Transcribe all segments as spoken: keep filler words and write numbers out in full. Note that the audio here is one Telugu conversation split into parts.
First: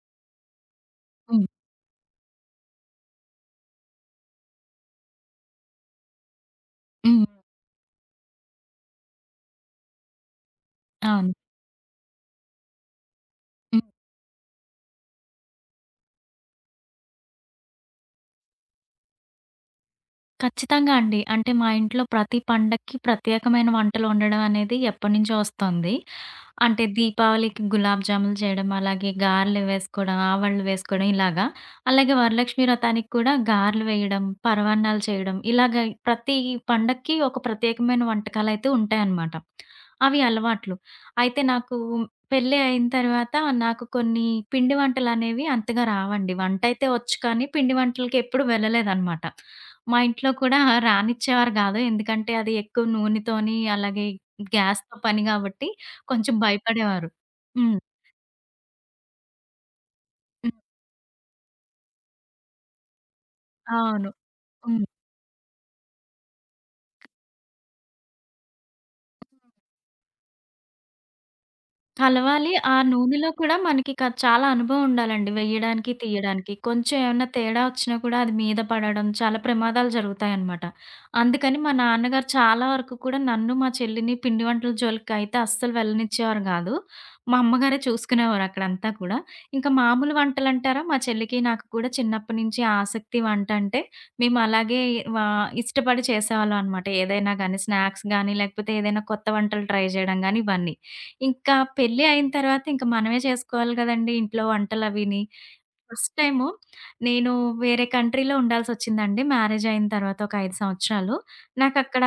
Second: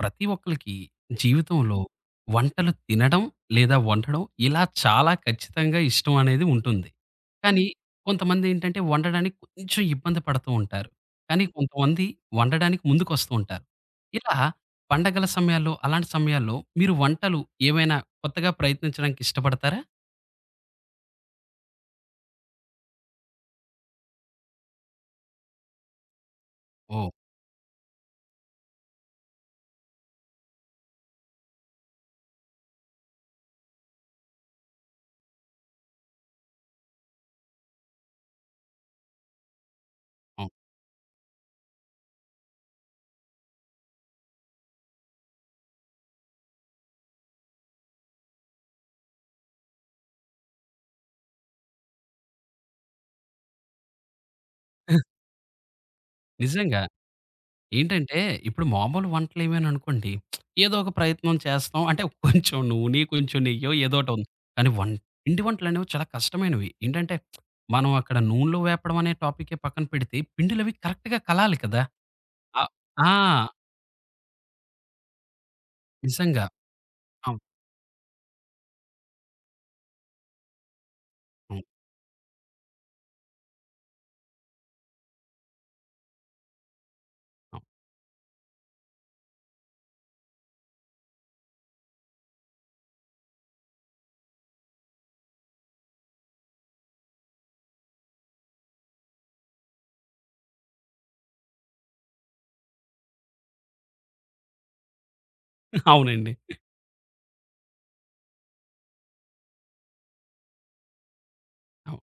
ప్రతి ఒక్కళ్ళకి హ్మ్. జీవితంలో వంటలు తినడం లేదా వండడం ఇలా చాలా ఖచ్చితంగా ఇష్టం అనేది ఉంటుంది. హ్మ్. కానీ కొంతమంది ఏంటంటే వండడానికి కొంచెం ఇబ్బంది పడుతూ ఉంటారు. అవును. కానీ కొంతమంది వండడానికి ముందుకొస్తూ ఉంటారు. హ్మ్. ఇలా పండగల సమయాల్లో అలాంటి సమయాల్లో మీరు వంటలు ఏమైనా కొత్తగా ప్రయత్నించడానికి ఇష్టపడతారా? ఖచ్చితంగా అండి. అంటే మా ఇంట్లో ప్రతి పండక్కి ప్రత్యేకమైన వంటలు వండడం అనేది ఎప్పటినుంచో వస్తోంది. అంటే ఓహ్! దీపావళికి గులాబ్ జాములు చేయడం, అలాగే గారెలు వేసుకోవడం, ఆవళ్ళు వేసుకోవడం ఇలాగా. అలాగే వరలక్ష్మి వ్రతానికి కూడా గారెలు వేయడం, పరవాన్నాలు చేయడం ఇలాగ ప్రతి పండక్కి ఒక ప్రత్యేకమైన వంటకాలైతే ఉంటాయన్నమాట. అవి అవును. అలవాట్లు. అయితే నాకు పెళ్లి అయిన తర్వాత నాకు కొన్ని పిండి వంటలనేవి అంతగా రావండి. వంటైతే వచ్చు కానీ పిండి వంటలకి ఎప్పుడు వెళ్ళలేదన్నమాట. మా ఇంట్లో కూడా రానిచ్చేవారు కాదు. ఎందుకంటే అది ఎక్కువ నూనెతోని అలాగే గ్యాస్‌తో పని కాబట్టి కొంచెం నిజంగా. భయపడేవారు. హ్మ్. ఏంటంటే, ఇప్పుడు మామూలు వంటలేమైననుకోండి, హ్మ్. ఏదో ఒక ప్రయత్నం చేస్తాం. అంటే, కొంచెం నూనె, కొంచెం నెయ్యో అవును. ఏదోకటుంది. కానీ హ్మ్. వం పిండి వంటలనేవి చాలా కష్టమైనవి. ఏంటంటే, మనం అక్కడ నూనెలో వేపడం అనే టాపికే పక్కన పెడితే, పిండిలవి కరెక్ట్‌గా కలాలి కదా! కలవాలి. ఆహ్, ఆ ఆ! నూనెలో కూడా మనకిక చాలా అనుభవం ఉండాలండి. వెయ్యడానికి, నిజంగా. తీయడానికి. కొంచెం ఏమన్నా అవును. తేడా వచ్చినా కూడా అది మీద పడడం, చాలా ప్రమాదాలు జరుగుతాయన్నమాట. అందుకని అవును. మా నాన్నగారు చాలా వరకు కూడా నన్ను, మా చెల్లిని పిండి వంటల జోలికైతే అస్సలు వెళ్ళనిచ్చేవారు గాదు. మా అవును. అమ్మగారే చూసుకునేవారు అక్కడంతా కూడా. ఇంకా మామూలు వంటలంటారా మా చెల్లికి, నాకు కూడా చిన్నప్పటి నుంచి ఆసక్తి వంటంటే మేము అలాగే వా ఇష్టపడి చేసేవాళ్ళం అనమాట. ఏదైనా గానీ స్నాక్స్ గానీ, లేకపోతే ఏదైనా కొత్త వంటలు ట్రై జేయడం గానీ ఇవన్నీ. ఇంకా పెళ్లి అయిన తర్వాత ఇంక మనమే చేసుకోవాలి గదండీ ఇంట్లో వంటలవిని. ఫస్ట్ అవునండి. టైము నేను వేరే కంట్రీలో ఉండాల్సొచ్చిందండి మ్యారేజ్ అయిన తర్వాత ఒక ఐదు సంవత్సరాలు. అవును. నాకక్కడ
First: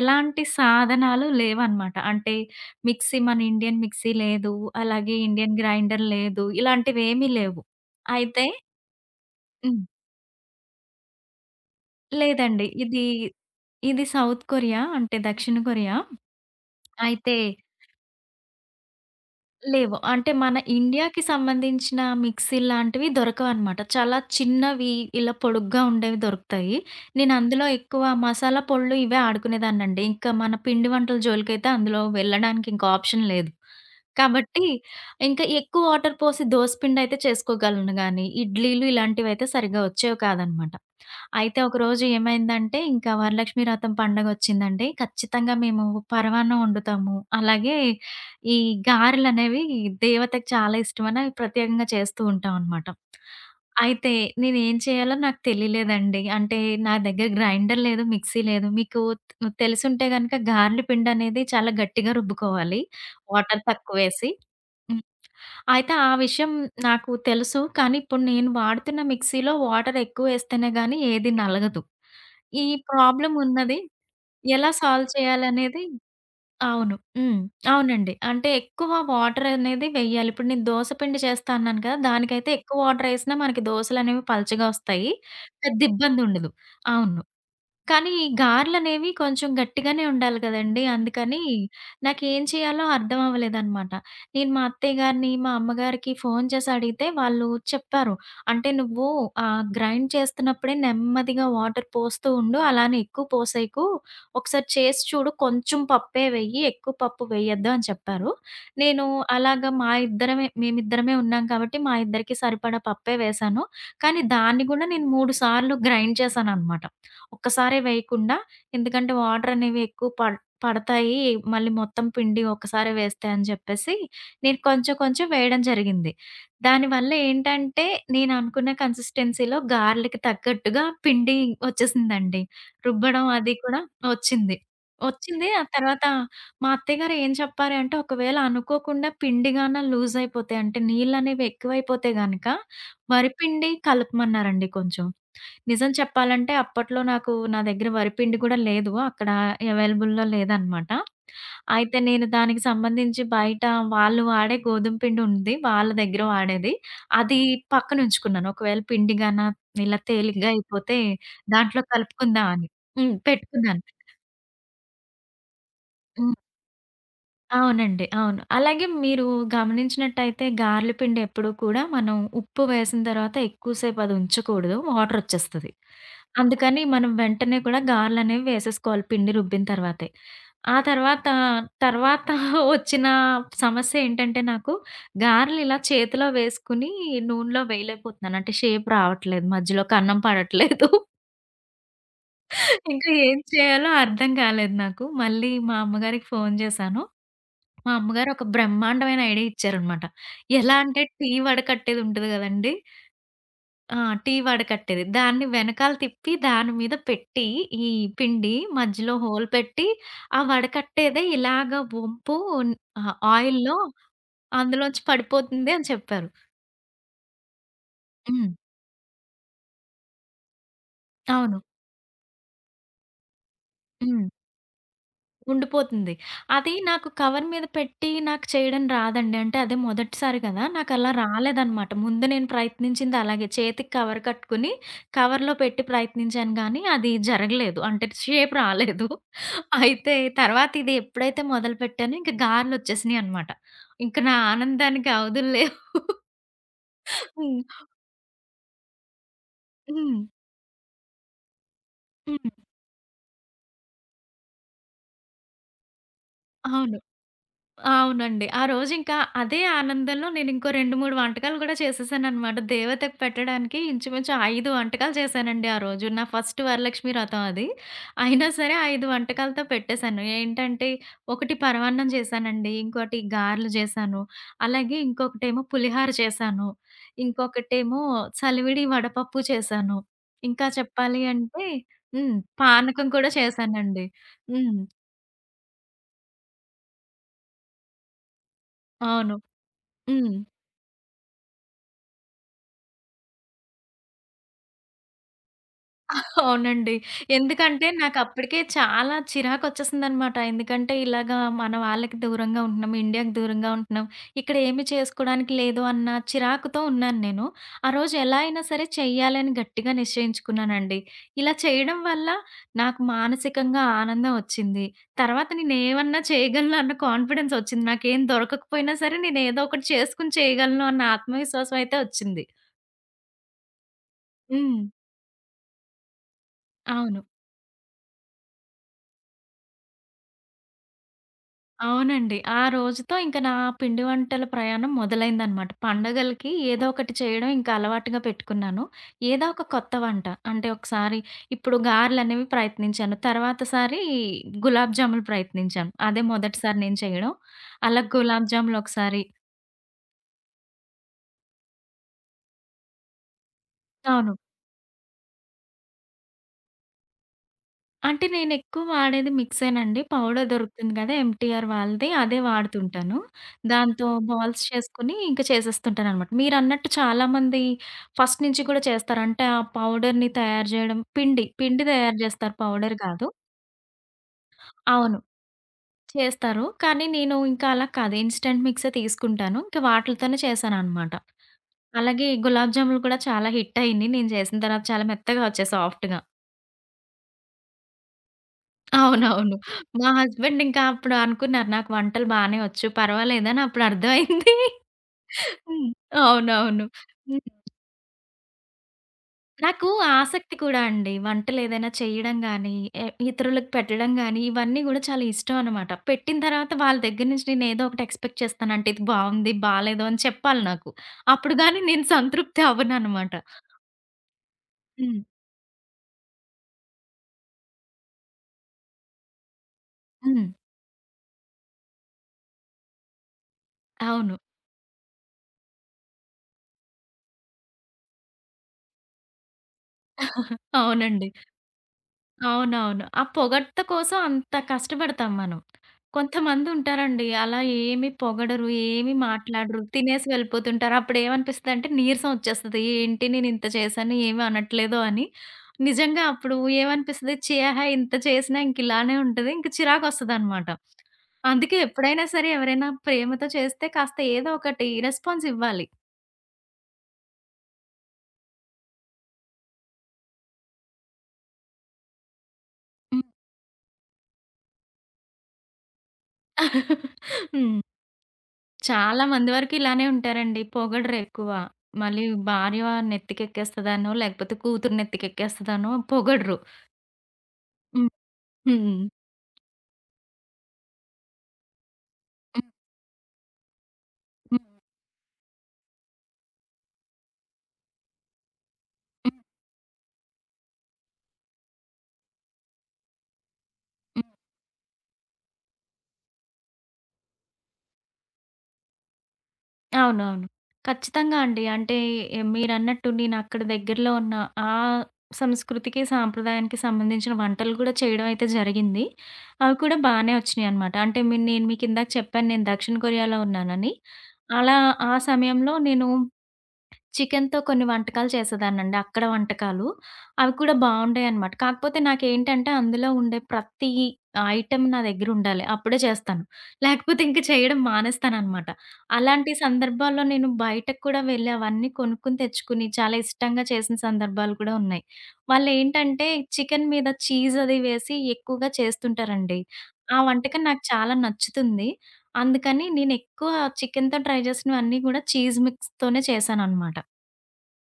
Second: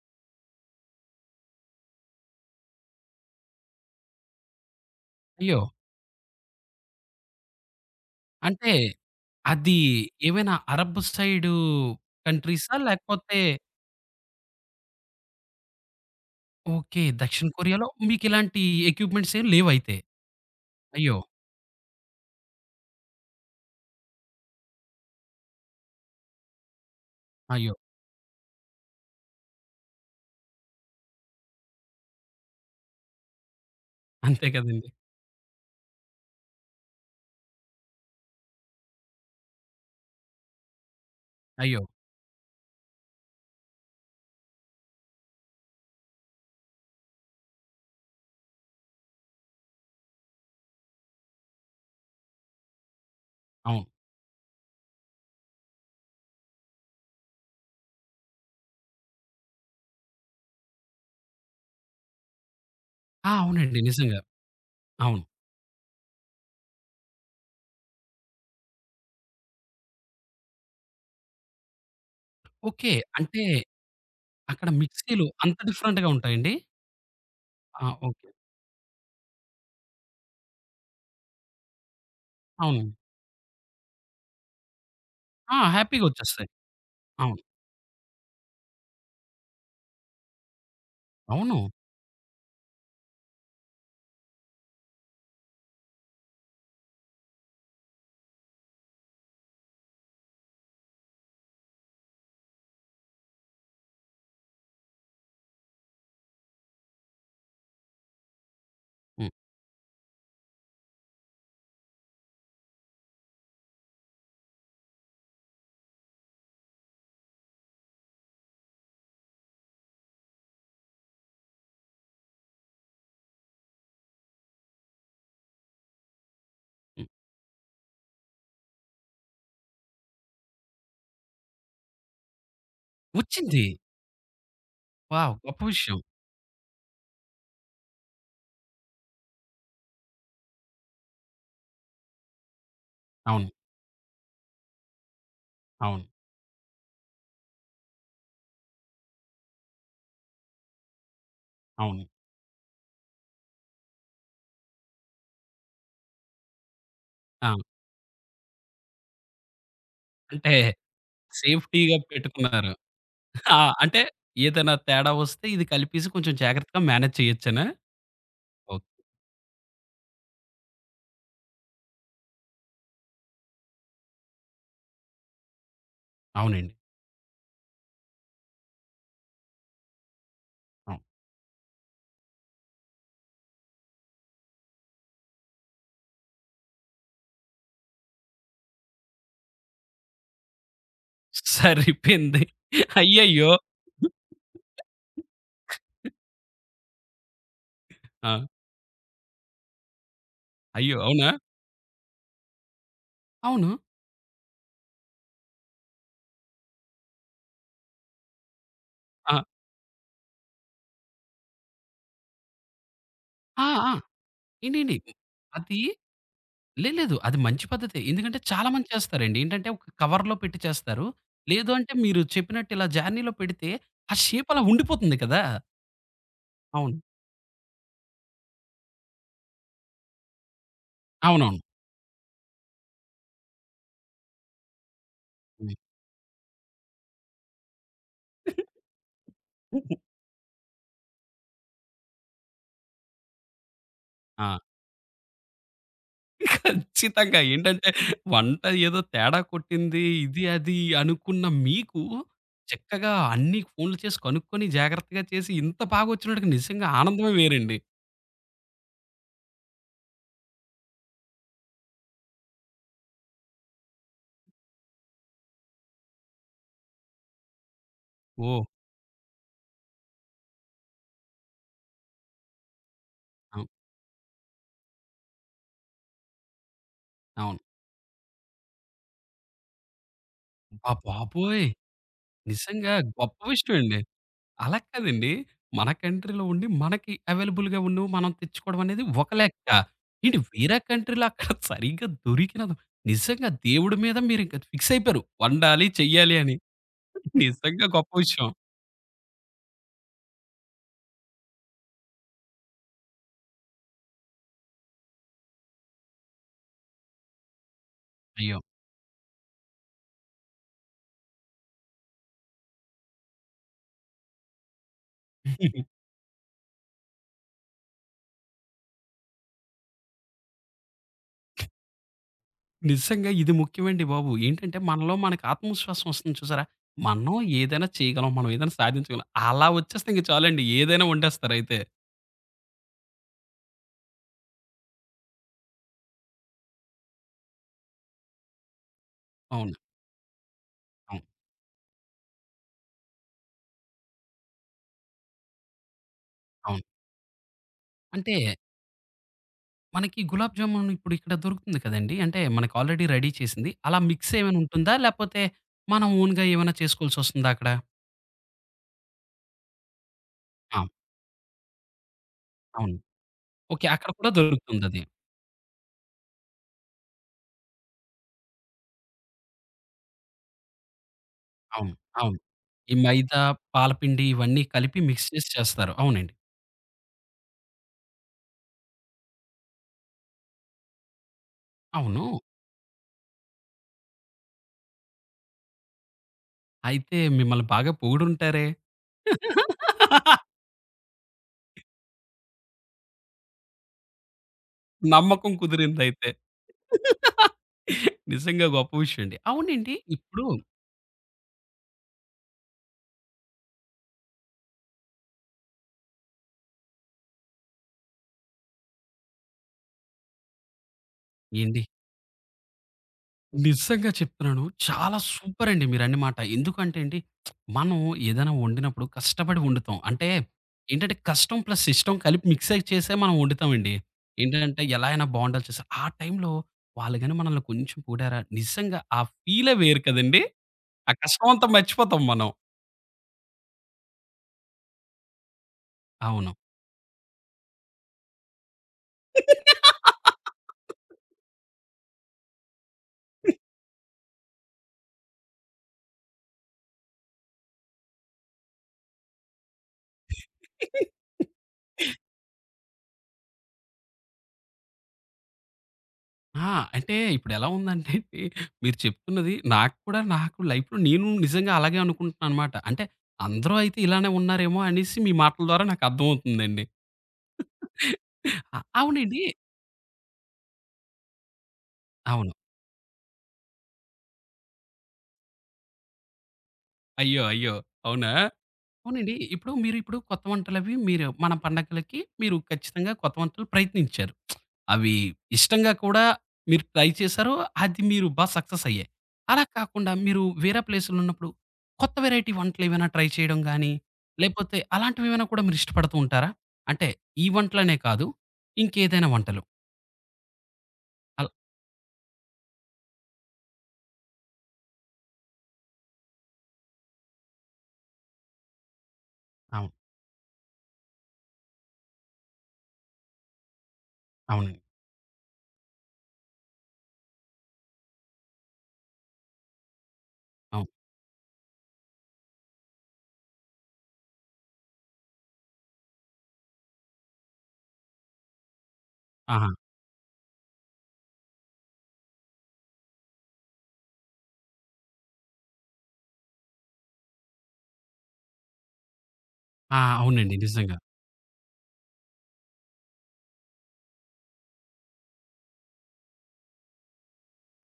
ఎలాంటి సాధనాలు లేవనమాట. అంటే మిక్సీ మన ఇండియన్ మిక్సీ లేదు. అలాగే ఇండియన్ అయ్యో! గ్రైండర్ లేదు. ఇలాంటివేమీ లేవు. అయితే అంటే, అది హ్మ్. ఏమైనా అరబ్ సైడు లేదండి. కంట్రీసా? ఇది లేకపోతే ఇది సౌత్ కొరియా అంటే దక్షిణ కొరియా. ఓకే. అయితే దక్షిణ కొరియాలో మీకిలాంటి ఎక్విప్‌మెంట్స్ ఏం లేవయితే. లేవు. అంటే మన అయ్యో! ఇండియాకి సంబంధించిన మిక్సీల్లాంటివి దొరకవనమాట. చాలా చిన్నవి ఇలా పొడుగ్గా ఉండేవి దొరుకుతాయి. నేను అందులో అయ్యో! ఎక్కువ మసాలా పొడులు ఇవే ఆడుకునేదాన్నండి. ఇంకా మన పిండి వంటల జోలికైతే అందులో వెళ్ళడానికి ఇంకా ఆప్షన్ లేదు. అంతే కాబట్టి కదండీ! ఇంకా ఎక్కువ వాటర్ పోసి దోస పిండయితే చేసుకోగలను గానీ, ఇడ్లీలు ఇలాంటివయితే సరిగ్గా వచ్చేవి కాదనమాట. అయితే అయ్యో! ఒకరోజు ఏమైందంటే, ఇంకా వరలక్ష్మి వ్రతం పండగొచ్చిందండి. ఖచ్చితంగా మేము పరమాన్నం వండుతాము. అలాగే ఈ గారెలనేవి దేవతకి చాలా ఇష్టమని అవి ప్రత్యేకంగా చేస్తూ ఉంటామనమాట. అవును. అయితే నేనేం చేయాలో నాకు తెలియలేదండి. అంటే నా దగ్గర గ్రైండర్ లేదు, మిక్సీ లేదు. మీకు తె తెలిసుంటే గనక గారెల పిండనేది చాలా గట్టిగా రుబ్బుకోవాలి ఆ! వాటర్ అవునండి. నిజంగా. తక్కువేసి. అవును. అయితే ఆ విషయం నాకు తెలుసు. కానీ ఇప్పుడు నేను వాడుతున్న మిక్సీలో వాటర్ ఎక్కువేస్తేనే గానీ ఏది నలగదు. ఈ ఓకే. ప్రాబ్లమ్ అంటే ఉన్నది. అక్కడ ఎలా సాల్వ్ మిక్సీ‌లు అంత చేయాలనేది డిఫరెంట్‌గా ఉంటాయండి? అవును. హ్మ్. ఆ! అవునండి. ఓకే. అంటే ఎక్కువ వాటర్ అనేది వెయ్యాలి. ఇప్పుడు నేను దోస పిండి చేస్తా అన్నాను కదా! దానికైతే ఎక్కువ అవునండి. వాటర్ ఏసినా మనకి దోసలనేవి పలచగా వస్తాయి. ఆ! పెద్ద హ్యాపీ‌గా వచ్చేస్తాయి. ఇబ్బందుండదు. అవును. అవును. కానీ గారెలనేవి కొంచెం గట్టిగానే ఉండాలి గదండీ! అందుకని అవును. నాకేం చేయాలో అర్థం అవ్వలేదనమాట. నేను మా అత్తయ్య గారిని, మా అమ్మగారికి ఫోను చేసి అడిగితే వాళ్ళు చెప్పారు. అంటే "నువ్వు ఆహ్, గ్రైండ్ చేస్తున్నప్పుడే నెమ్మదిగా వాటర్ పోస్తూ ఉండు. అలానే ఎక్కువ పోసేయకు. ఒకసారి చేసి చూడు. కొంచెం పప్పే వెయ్యి. ఎక్కువ పప్పు వెయ్యొద్దు" అని చెప్పారు. నేను హ్మ్. అలాగా మా ఇద్దరమే మేమిద్దరమే ఉన్నాం కాబట్టి మా ఇద్దరికీ సరిపడా పప్పే వేశాను. కానీ దాన్ని గూడా నేను మూడు సార్లు గ్రైండ్ చేశాననమాట. ఒక్కసారే వేయకుండా ఎందుకంటే వాటరనేవి ఎక్కువ పడ్ పడతాయి. మళ్ళీ మొత్తం పిండి ఒక్కసారే వేస్తే అని జెప్పేసి, నేను కొంచెం కొంచెం వేయడం జరిగింది. హ్మ్. దానివల్ల ఏంటంటే, నేననుకున్న కన్సిస్టెన్సీలో గారెలకి తగ్గట్టుగా పిండి ఒచ్చేసిందండి. రుబ్బడం అది వచ్చింది. కూడా ఒచ్చింది. వావ్! ఒచ్చింది. గొప్ప ఆ విషయం. తర్వాత మా అత్తయ్య గారు ఏం చెప్పారు అంటే, "ఒకవేళ అనుకోకుండా పిండి గాన లూజ్ అయిపోతే, అంటే నీళ్ళనేవి ఎక్కువైపోతే గనక, అవును. వరిపిండి కలపమన్నారండి కొంచెం." నిజం అవును. చెప్పాలంటే అప్పట్లో నాకు నా దగ్గర వరిపిండి కూడా లేదు. అక్కడ అవైలబుల్‌లో లేదనమాట. అయితే అవును. నేను దానికి సంబంధించి బయట వాళ్ళు వాడే గోధుమ పిండి ఉంది. వాళ్ళ దగ్గర వాడేది. అది ఆ! పక్కనుంచుకున్నాను. ఒకవేళ పిండి గాన ఇలా తేలిగ్గా అంటే అయిపోతే దాంట్లో సేఫ్టీ‌గా కలుపుకుందాం అని. పెట్టుకున్నారు. హ్మ్. ఆ! పెట్టుకున్నాను. అంటే ఏదైనా తేడా వస్తే ఇది కలిపేసి కొంచెం హ్మ్. జాగ్రత్తగా మేనేజ్ చేయొచ్చనా? అవునండి. అవును. ఓకే. అలాగే మీరు గమనించినట్టయితే గార్ల పిండి ఎప్పుడూ కూడా మనం ఉప్పు వేసిన తర్వాత ఎక్కువ సేపు అది ఉంచకూడదు. వాటరొచ్చేస్తది. అవునండి. అందుకని మనం వెంటనే కూడా గార్లనేవి వేసేసుకోవాలి పిండి రుబ్బిన తర్వాతే. ఆ అవును. తర్వాత, తర్వాత వచ్చిన సమస్య ఏంటంటే నాకు గారెలు ఇలా చేతిలో వేసుకొని నూనెలో వేయలేకపోతున్నాను. అంటే షేప్ రావట్లేదు. మధ్యలో కన్నం పడట్లేదు. సరిపోయింది. ఇంకా ఏం అయ్యయ్యో! చేయాలో అర్థం కాలేదు నాకు. మళ్ళీ మా అమ్మగారికి ఫోను చేశాను. మా అమ్మగారు ఆ! ఒక బ్రహ్మాండమైన ఐడియా ఇచ్చారనమాట. ఎలా అయ్యో! అంటే అవునా? టీ వడకట్టేది ఉంటది గదండీ! అవును. ఆ! టీ వడకట్టేది. దాన్ని వెనకాల తిప్పి దాని మీద పెట్టి ఈ పిండి మధ్యలో ఆ! హోల్ పెట్టి ఆ వడకట్టేదే ఇలాగ వంపు ఆహ్, ఆ! ఆయిల్‌లో ఆ! ఏంటండి? అందులోంచి పడిపోతుంది అది అని చెప్పారు. లే లేదు. అది మంచి పద్ధతే. ఎందుకంటే హ్మ్. చాలా మంది చేస్తారండి. ఏంటంటే ఒక కవర్‌లో పెట్టి చేస్తారు. అవును. లేదు అంటే మీరు చెప్పినట్టు ఇలా జార్నీలో పెడితే ఆ హ్మ్. షేప్ అలా ఉండిపోతుంది కదా! ఉండిపోతుంది. అది అవును. నాకు కవర్ మీద పెట్టి నాకు చేయడం రాదండి. అంటే అదే మొదటిసారి కదా! నాకలా అవునవును. రాలేదనమాట. ముందు నేను ప్రయత్నించింది అలాగే. చేతికి కవర్ కట్టుకుని కవర్‌లో హ్మ్. పెట్టి ప్రయత్నించాను గానీ, అది జరగలేదు. అంటే షేప్ రాలేదు. ఆ! అయితే తర్వాత ఇది ఎప్పుడైతే మొదలుపెట్టానో ఇంక గార్లొచ్చేసినియి అనమాట. ఇంక నా ఆనందానికి అవధులు లేవు. ఖచ్చితంగా. హ్మ్. ఏంటంటే వంట ఏదో తేడా కొట్టింది. హ్మ్. ఇది అది అనుకున్న మీకు హ్మ్. చక్కగా అన్నీ ఫోన్లు చేసి కనుక్కొని జాగ్రత్తగా చేసి ఇంత బాగొచ్చినోడికి నిజంగా అవును. ఆనందమే వేరండి. అవునండి. ఆ రోజింకా అదే ఆనందంలో నేనింకో రెండు, మూడు వంటకాలు గూడా చేసేసాననమాట. దేవతకి పెట్టడానికి ఇంచుమించు ఐదు వంటకాలు చేశానండి ఆ రోజు. నా ఫస్ట్ వరలక్ష్మి వ్రతం అది. అయినా ఓహ్! సరే ఐదు వంటకాలతో పెట్టేశాను. ఏంటంటే, ఒకటి పరమాన్నం చేశానండి. ఇంకోటి అవు గారెలు చేశాను. అలాగే ఇంకొకటేమో పులిహార చేశాను. అవును. ఇంకొకటేమో చలివిడి వడపప్పు చేశాను. ఇంకా అబ్బా చెప్పాలి బాబోయ్! అంటే హ్మ్. నిజంగా పానకం కూడా గొప్ప విషయం అండి. చేశానండి. అలా హ్మ్. కాదండి. మన కంట్రీలో ఉండి మనకి అవైలబుల్‌గా ఉన్నవి మనం తెచ్చుకోవడం అనేది ఒక అవును. లెక్క. హ్మ్. ఏంటి వేరే కంట్రీలో అక్కడ సరిగ్గా దొరికినది నిజంగా దేవుడి మీద మీరింక ఫిక్స్ అయిపోయారు. వండాలి, చెయ్యాలి అని. అవునండి. నిజంగా ఎందుకంటే గొప్ప విషయం. నాకప్పటికే చాలా చిరాకొచ్చేసిందనమాట. ఎందుకంటే ఇలాగా మన వాళ్ళకి దూరంగా ఉంటున్నాం, ఇండియాకి దూరంగా ఉంటున్నాం. ఇక్కడ ఏమి చేసుకోడానికి లేదు అన్న చిరాకుతో ఉన్నాను నేను. ఆ రోజు ఎలా అయ్యో! అయినా సరే చెయ్యాలని గట్టిగా నిశ్చయించుకున్నానండి. ఇలా చేయడం వల్ల నాకు మానసికంగా ఆనందం వచ్చింది. తర్వాత నేనేమన్నా చేయగలను అన్న కాన్ఫిడెన్స్ వచ్చింది. నాకేం దొరకకపోయినా సరే నేనేదో ఒకటి చేసుకొని చేయగలను అన్న ఆత్మవిశ్వాసం అయితే వచ్చింది. నిజంగా ఇది ముఖ్యమండి బాబు. ఏంటంటే హ్మ్. మనలో మనకు ఆత్మవిశ్వాసం వస్తుంది చూసారా? అవును. మనం ఏదైనా చేయగలం. మనం ఏదైనా సాధించగలం. అలా వచ్చేస్తే ఇంక చాలండి. ఏదైనా వండేస్తారయితే. అవునండి. ఆ రోజుతో ఇంక నా పిండి వంటల ప్రయాణం మొదలైందనమాట. పండగలకి ఏదో ఒకటి చేయడం ఇంకా అలవాటుగా పెట్టుకున్నాను. ఏదో ఒక అవును. కొత్త వంట. అంటే ఒకసారి అవును. ఇప్పుడు గారెలనేవి ప్రయత్నించాను. తర్వాత సారి గులాబ్ జాములు ప్రయత్నించాను. అదే మొదటిసారి అవును. నేను చేయడం. అలా అంటే గులాబ్ జాములు ఒకసారి మనకి గులాబ్ జామున్ ఇప్పుడు ఇక్కడ దొరుకుతుంది కదండీ! అంటే మనకు ఆల్రెడీ రెడీ చేసింది. అలా మిక్స్ అవును. ఏమైనా ఉంటుందా? లేపోతే మనం ఓన్‌గా ఏమైనా చేసుకోవాల్సొస్తుందా అక్కడ? అంటే నేనెక్కువ వాడేది మిక్సేనండి. పౌడర్ ఆ! దొరుకుతుంది గదా! ఎంటీఆర్ వాళ్ళది. అదే అవును. వాడుతుంటాను. ఓకే. దాంతో అక్కడ కూడా బాల్స్ దొరుకుతుందది. చేసుకొని ఇంక చేసేస్తుంటాననమాట. మీరన్నట్టు చాలామంది ఫస్ట్ నుంచి కూడా చేస్తారు. అంటే ఆ పౌడర్‌ని తయారు జేయడం పిండి, పిండి అవును. తయారు అవును. జేస్తారు ఈ పౌడర్ గాదు. మైదా, పాలపిండి ఇవన్నీ కలిపి అవును. మిక్స్ చేసి చేస్తారు. అవునండి. చేస్తారు. కానీ నేను ఇంకా అలా కాదు. ఇన్‌స్టంట్ మిక్సే తీసుకుంటాను. ఇంక వాటిలతోనే చేశాననమాట. అవును. అలాగే గులాబ్ జాములు కూడా చాలా హిట్ అయింది. నేను జేసిన తర్వాత చాలా మెత్తగా వచ్చాయి సాఫ్ట్‌గా. అయితే మిమ్మల్ని బాగా పొగిడుంటారే! అవునవును. మా హస్బెండ్ ఇంకా అప్పుడు అనుకున్నారు నాకు వంటలు బానే వచ్చు పర్వాలేదని అప్పుడు అర్థమైంది. నమ్మకం హ్మ్. కుదిరిందయితే. అవునవును. హ్మ్. నిజంగా గొప్ప విషయం అండి. నాకు అవునండి. ఇప్పుడు ఆసక్తి కూడా అండి. వంటలేదైనా చేయడం గానీ, ఎ ఇతరులకు పెట్టడం గానీ, ఇవన్నీ గూడా చాలా ఇష్టం అనమాట. పెట్టిన తర్వాత వాళ్ళ దగ్గర నుంచి నేను ఏదో ఒకటి ఎక్స్‌పెక్ట్ చేస్తాను. అంటే ఇది బావుంది, బాలేదు అని చెప్పాలి నాకు. అప్పుడు గానీ ఏండి నేను సంతృప్తి అవ్వననమాట. నిజంగా చెప్తున్నాను. చాలా హ్మ్. సూపర్ అండి మీరన్న మాట. ఎందుకంటే అండి, మనం ఏదైనా వండినప్పుడు కష్టపడి వండుతాం. అంటే హ్మ్. ఏంటంటే, కష్టం ప్లస్ ఇష్టం కలిపి మిక్స్ అయ్యి చేసే మనం వండుతామండి. అవును. ఏంటంటే, ఎలా అయినా బావుండాలి చేసా ఆ టైంలో వాళ్ళు గాని మనల్ని కొంచెం పొగిడారా, నిజంగా ఆ ఫీలే వేరు కదండీ! ఆ అవునండి. కష్టం అంతా మర్చిపోతాం మనం. అవునవును. ఆ పొగడ్త కోసం అంత కష్టపడతాం మనం. అవును. కొంతమందుంటారండి అలా ఏమి పొగడరు, ఏమి మాట్లాడరు, తినేసి వెళ్ళిపోతుంటారు. అప్పుడేమనిపిస్తదంటే నీరసం వచ్చేస్తది. ఏంటి నేనింత చేశాను ఏమి అనట్లేదు అని. నిజంగా అప్పుడు ఏమనిపిస్తది, ఛీ! ఆహా! ఇంత చేసినా ఇంకిలానే ఉంటది. ఇంక చిరాకొస్తదనమాట. అందుకే ఎప్పుడైనా సరే ఎవరైనా ప్రేమతో చేస్తే కాస్త ఏదో ఒకటి రెస్పాన్స్ ఇవ్వాలి. ఆ! అంటే ఇప్పుడెలా ఉందంటే అండి, మీరు చెప్తున్నది నాకు కూడా నాకు లైఫ్‌లో నేను నిజంగా అలాగే అనుకుంటున్నాననమాట. అంటే హ్మ్. అందరూ అయితే ఇలానే ఉన్నారేమో అనేసి మీ మాటల ద్వారా నాకు అర్థమవుతుందండి. హ్మ్. అ చాలా అవునండి. మంది వరకు ఇలానే ఉంటారండి. పొగడరు ఎక్కువ. మళ్ళీ అవును. భార్య నెత్తికెక్కేస్తదనో, లేకపోతే కూతురు నెత్తికెక్కేస్తదనో పొగడరు. అయ్యో! అయ్యో! హ్మ్. అవునా? హ్మ్. అవునండి. ఇప్పుడు మీరు ఇప్పుడు కొత్త వంటలవి మీరు మన పండగలకి మీరు హ్మ్. ఖచ్చితంగా కొత్త వంటలు ప్రయత్నించారు. హ్మ్. అవి ఇష్టంగా కూడా మీరు ట్రై చేశారు. అది మీరు బా సక్సెస్ అయ్యాయి. హ్మ్. అలా కాకుండా మీరు వేరే ప్లేస్‌లో ఉన్నప్పుడు కొత్త వేరైటీ వంటలేమైనా ట్రై చేయడం గానీ, హ్మ్. లేపోతే అలాంటివేమైనా కూడా మీరు ఇష్టపడుతూ ఉంటారా? అంటే ఈ వంటలనే కాదు. ఇంకేదైనా వంటలు. అవునవును. ఖచ్చితంగా అల్ అండి. అంటే ఎ మీరన్నట్టు నేనక్కడ దగ్గరలో ఉన్న ఆ సంస్కృతికి, సాంప్రదాయానికి సంబంధించిన వంటలు గూడా చేయడం అయితే జరిగింది. అవి అవును. కూడా బానే వచ్చినియనమాట. అంటే మీ నేను మీకిందాక చెప్పాను నేను దక్షిణ కొరియాలో ఉన్నానని. అలా అవునండి. ఆ సమయంలో నేను చికెన్‌తో కొన్ని వంటకాలు చేసేదాన్నండి. అక్కడ వంటకాలు. అవి కూడా అవును. బావుండేయనమాట. కాకపోతే నాకేంటంటే అందులో ఉండే ప్రతి ఐటెమ్ నా దగ్గరుండాలి. అప్పుడే చేస్తాను. లేకపోతే ఇంక చేయడం మానేస్తాననమాట. అలాంటి ఆహా! సందర్భాల్లో నేను బయటకు కూడా వెళ్ళి అవన్నీ కొనుక్కొని తెచ్చుకుని చాలా ఇష్టంగా చేసిన సందర్భాలు కూడా ఉన్నాయి. వాళ్ళేంటంటే చికెన్ మీద చీజ్ అది వేసి ఎక్కువగా చేస్తుంటారండి. ఆ! ఆ అవునండి. వంటకం నాకు నిజంగా. చాలా నచ్చుతుంది. అందుకని నేనెక్కువ చికెన్‌తో ట్రై చేసినవన్నీ కూడా చీజ్ మిక్స్‌తోనే చేశాననమాట.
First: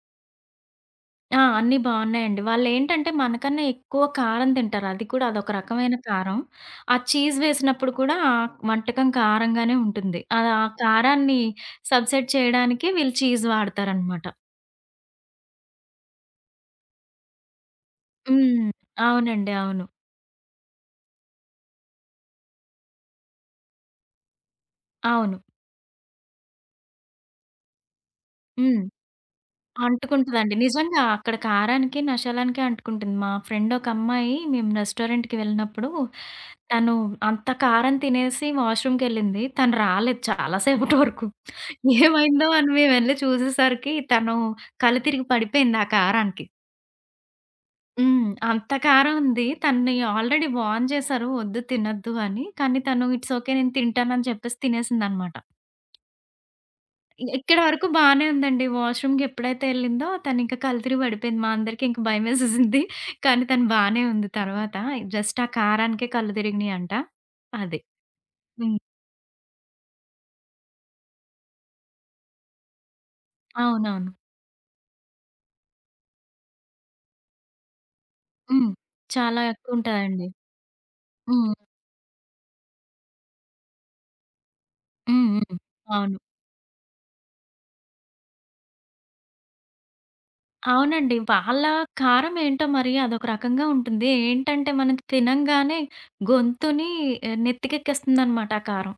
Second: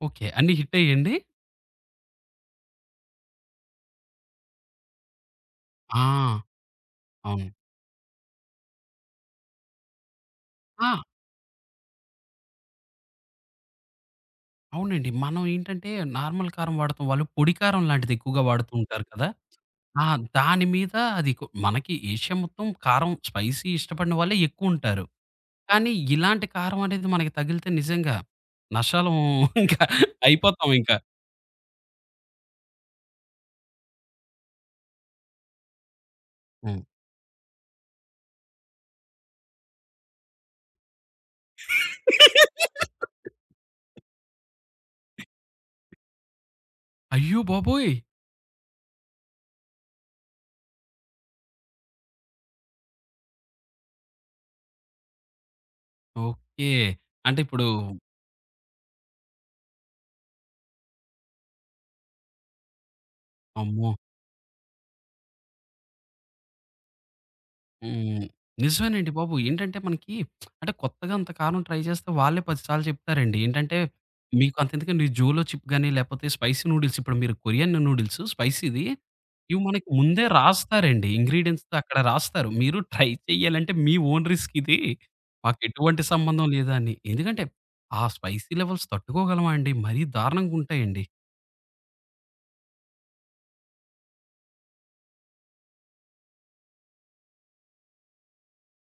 ఓకే. అన్నీ హిట్టయ్యాయండి? ఆ! అన్నీ బావున్నాయండి. వాళ్ళేంటంటే మనకన్నా ఎక్కువ కారం తింటారు. అది కూడా అదొక రకమైన కారం. ఆ! ఆ చీజ్ అవును. వేసినప్పుడు కూడా ఆ వంటకం కారంగానే ఉంటుంది. అది ఆ ఆ! కారాన్ని సబ్‌సైడ్ చేయడానికి వీళ్ళు చీజ్ వాడతారనమాట. అవునండి. మనం ఏంటంటే నార్మల్ కారం వాడతాం. వాళ్ళు పొడి కారం లాంటిది ఎక్కువగా హ్మ్. వాడుతూ ఉంటారు కదా! అవునండి. అవును. ఆ! దాని మీద అది కొ మనకి ఏషియా మొత్తం కారం స్పైసీ ఇష్టపడిన వాళ్ళే ఎక్కువుంటారు. అవును. కానీ ఇలాంటి కారం అనేది మనకి తగిలితే నిజంగా హ్మ్. నషాలం ఇంకా అంటుకుంటదండి. అయిపోతాం ఇంకా. నిజంగా అక్కడ కారానికి, నషాలానికి అంటుకుంటుంది. మా ఫ్రెండ్ ఒక అమ్మాయి మేము రెస్టారెంట్‌కి వెళ్ళినప్పుడు హ్మ్. తను అంత కారం తినేసి వాష్‌రూమ్‌కెళ్ళింది. తను రాలేదు చాలా సేపటి వరకు. ఏమైందో అని మేమెళ్లి చూసేసరికి తను కళ్ళు తిరిగి పడిపోయింది ఆ కారానికి. అయ్యో బాబోయ్! హ్మ్. అంత కారం ఉంది. తనని ఆల్రెడీ వార్న్ చేశారు వద్దు తినొద్దు అని. కానీ తను ఇట్స్ ఓకే నేను తింటానని చెప్పేసి తినేసిందనమాట. ఓకే. ఇ అంటే ఇక్కడి ఇప్పుడు వరకు బానే ఉందండి. వాష్‌రూమ్‌కి ఎప్పుడైతే ఎళ్ళిందో తనింక కళ్ళు తిరిగి పడిపోయింది. మా అందరికి ఇంక భయమేసేసింది. కానీ తను అమ్మో! బానే ఉంది తర్వాత. జస్ట్ ఆ కారానికే కళ్ళు తిరిగినియంట. అది. హ్మ్. హ్మ్. నిజమేనండి బాబు. ఏంటంటే మనకి అంటే కొత్తగా అంత కారం ట్రై చేస్తే వాళ్ళే పది సార్లు చెప్తారండి. ఏంటంటే అవునవును. మీకు అంతెందుకండి జోలో చిప్ గాని లేపోతే స్పైసీ నూడిల్స్ ఇప్పుడు మీరు కొరియన్ నూడిల్స్ హ్మ్. స్పైసీది చాలా ఇవి మనకి ముందే ఎక్కువుంటదండి. రాస్తారండి. హ్మ్. ఇంగ్రీడియెంట్స్ అక్కడ రాస్తారు. మీరు ట్రై చేయాలంటే మీ ఓన్ రిస్క్ ఇది. హ్మ్. హ్మ్. మాకెటువంటి అవును. సంబంధం లేదా అని. ఎందుకంటే ఆ స్పైసీ లెవెల్స్ తట్టుకోగలమా అండి? మరీ దారుణంగుంటాయండి. అవునండి. వాళ్ళ కారం ఏంటో మరి అదొక రకంగా ఉంటుంది. ఏంటంటే మనం తినంగానే గొంతుని ఆహ్, నెత్తికెక్కేస్తుందనమాట ఆ కారం.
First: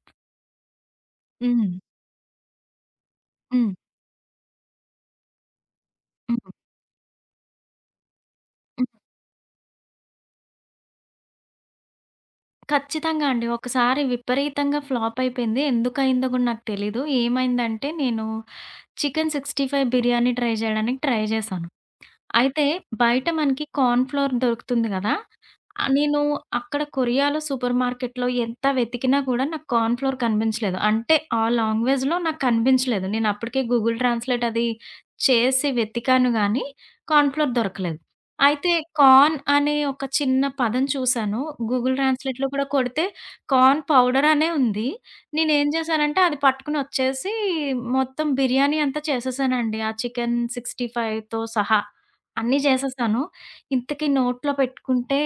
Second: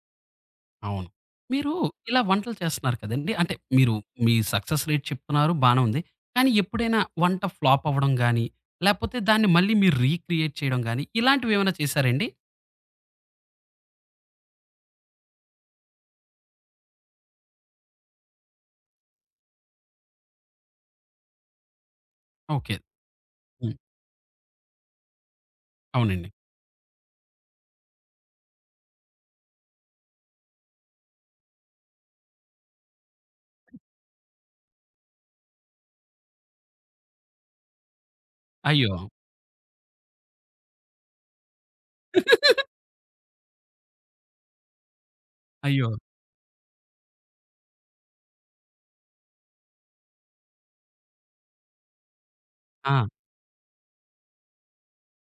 అవును. హ్మ్. మీరు ఇలా వంటలు చేస్తున్నారు కదండీ! అంటే హ్మ్. మీరు మీ సక్సెస్ రేట్ చెప్తున్నారు బానే ఉంది. కానీ హ్మ్. ఎప్పుడైనా వంట ఫ్లాప్ అవ్వడం గాని, హ్మ్. లేపోతే దాన్ని మళ్ళీ మీరు రీక్రియేట్ చేయడం గాని ఇలాంటివేమైనా చేశారండి? ఖచ్చితంగా అండి. ఒకసారి విపరీతంగా ఫ్లాప్ అయిపోయింది. ఎందుకయిందో గూడా నాకు తెలీదు. ఏమైందంటే నేను చికెన్ అరవై ఐదు బిర్యానీ ట్రై జేయడానికి ట్రై జేశాను. అయితే ఓకే. బయట మనకి హ్మ్. కార్న్ ఫ్లోర్ దొరుకుతుంది గదా! ఆహ్, నేను అవునండి. అక్కడ కొరియాలో సూపర్ మార్కెట్‌లో ఎంత వెతికినా కూడా నాకు కార్న్ ఫ్లోర్ కనిపించలేదు. అంటే ఆ లాంగ్వేజ్‌లో నాకు కనిపించలేదు. నేను అప్పటికే గూగుల్ ట్రాన్స్‌లేట్ అది చేసి వెతికాను గానీ కార్న్ ఫ్లోర్ దొరకలేదు. అయితే అయ్యో! కార్న్ అనే ఒక చిన్న పదం చూసాను. గూగుల్ ట్రాన్స్‌లేట్‌లో కూడా కొడితే కార్న్ పౌడర్ అనే ఉంది. నేనేం అయ్యో! చేశానంటే అది పట్టుకొని వచ్చేసి మొత్తం బిర్యానీ అంతా చేసేసానండి. ఆ చికెన్ 65తో సహా. అన్నీ ఆ! చేసేసాను. ఇంతకీ నోట్లో పెట్టుకుంటే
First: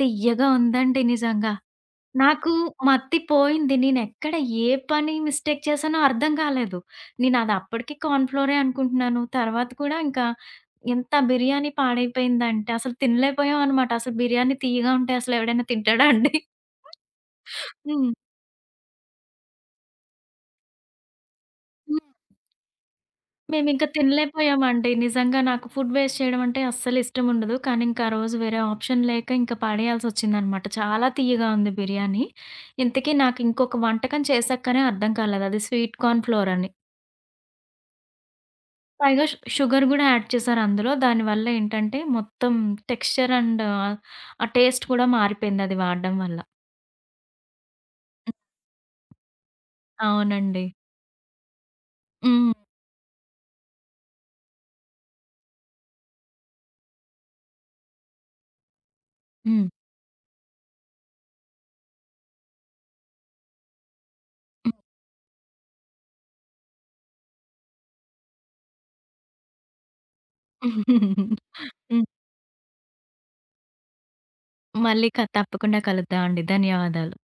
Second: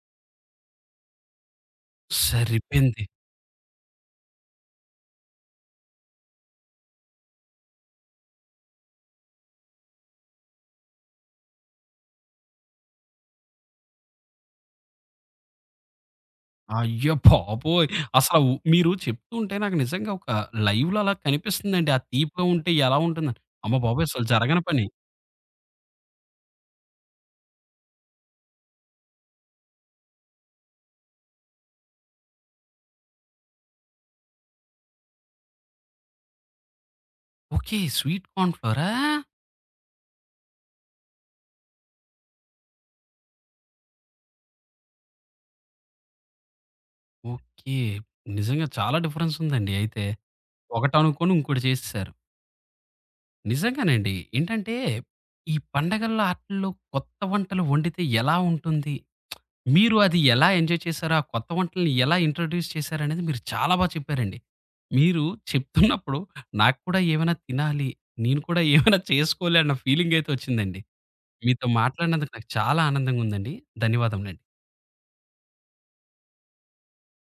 తియ్యగా ఉందండి నిజంగా. నాకు సరిపోయింది. మత్తి పోయింది. నేనెక్కడ ఏ పని మిస్టేక్ చేశానో అర్థం కాలేదు. నేనది అప్పటికి కార్న్ ఫ్లోరే అనుకుంటున్నాను. తర్వాత కూడా ఇంకా ఎంత బిర్యానీ పాడైపోయిందంటే అసలు తినలేకపోయామనమాట. అసలు బిర్యానీ తియ్యగా ఉంటే అసలు ఎవడైనా తింటాడా అండి? అయ్య బాబోయ్! హ్మ్. అసల ఉ మీరు చెప్తూ ఉంటే నాకు నిజంగా ఒక లైవ్‌లో అలా కనిపిస్తుందండి. ఆ హ్మ్. తీపిగా ఉంటే ఎలా ఉంటుందని. అమ్మ మేమింక బాబోయ్! అసలు జరగని పని. తినలేకపోయామండి. నిజంగా నాకు ఫుడ్ వేస్ట్ చేయడం అంటే అస్సలిష్టముండదు. కానీ ఇంకా ఆ రోజు వేరే ఆప్షన్ లేక ఇంక పడేయాల్సొచ్చిందనమాట. చాలా తియ్యగా ఉంది బిర్యానీ. ఇంతకీ నాకు ఇంకొక వంటకం చేశాకనే అర్థం కాలేదు. అది స్వీట్ కార్న్ ఫ్లోర్ అని. ఓకే. స్వీట్ కార్న్ ఫ్లోరా? పైగా షు షుగర్ గూడా యాడ్ చేశారు అందులో. దానివల్ల ఏంటంటే మొత్తం టెక్స్చర్ అండ్ ఆ టేస్ట్ కూడా మారిపోయింది అది వాడడం వల్ల. ఓకే. నిజంగా చాలా డిఫరెన్స్ ఉందండి అయితే. అవునండి. ఒకటనుకోని ఇంకోటి చేసేసారు. హ్మ్. నిజంగానండి. ఏంటంటే ఈ పండగల్లో ఆటిల్లో కొత్త వంటలు వండితే ఎలా ఉంటుంది? హ్మ్. మీరు అది ఎలా ఎంజాయ్ చేశారు? ఆ కొత్త వంటల్ని ఎలా ఇంట్రొడ్యూస్ చేశారనేది మీరు చాలా బా చెప్పారండి. హ్మ్. మీరు చెప్తున్నప్పుడు నాకు కూడా ఏమైనా తినాలి, నేను కూడా ఏమైనా చేసుకోవాలి అన్న ఫీలింగయితే వచ్చిందండి. హ్మ్. మీతో మాట్లాడినందుకు నాకు చాలా ఆనందంగా ఉందండి. ధన్యవాదములండి. మళ్ళీ క తప్పకుండా కలుద్దాం అండి. ధన్యవాదాలు.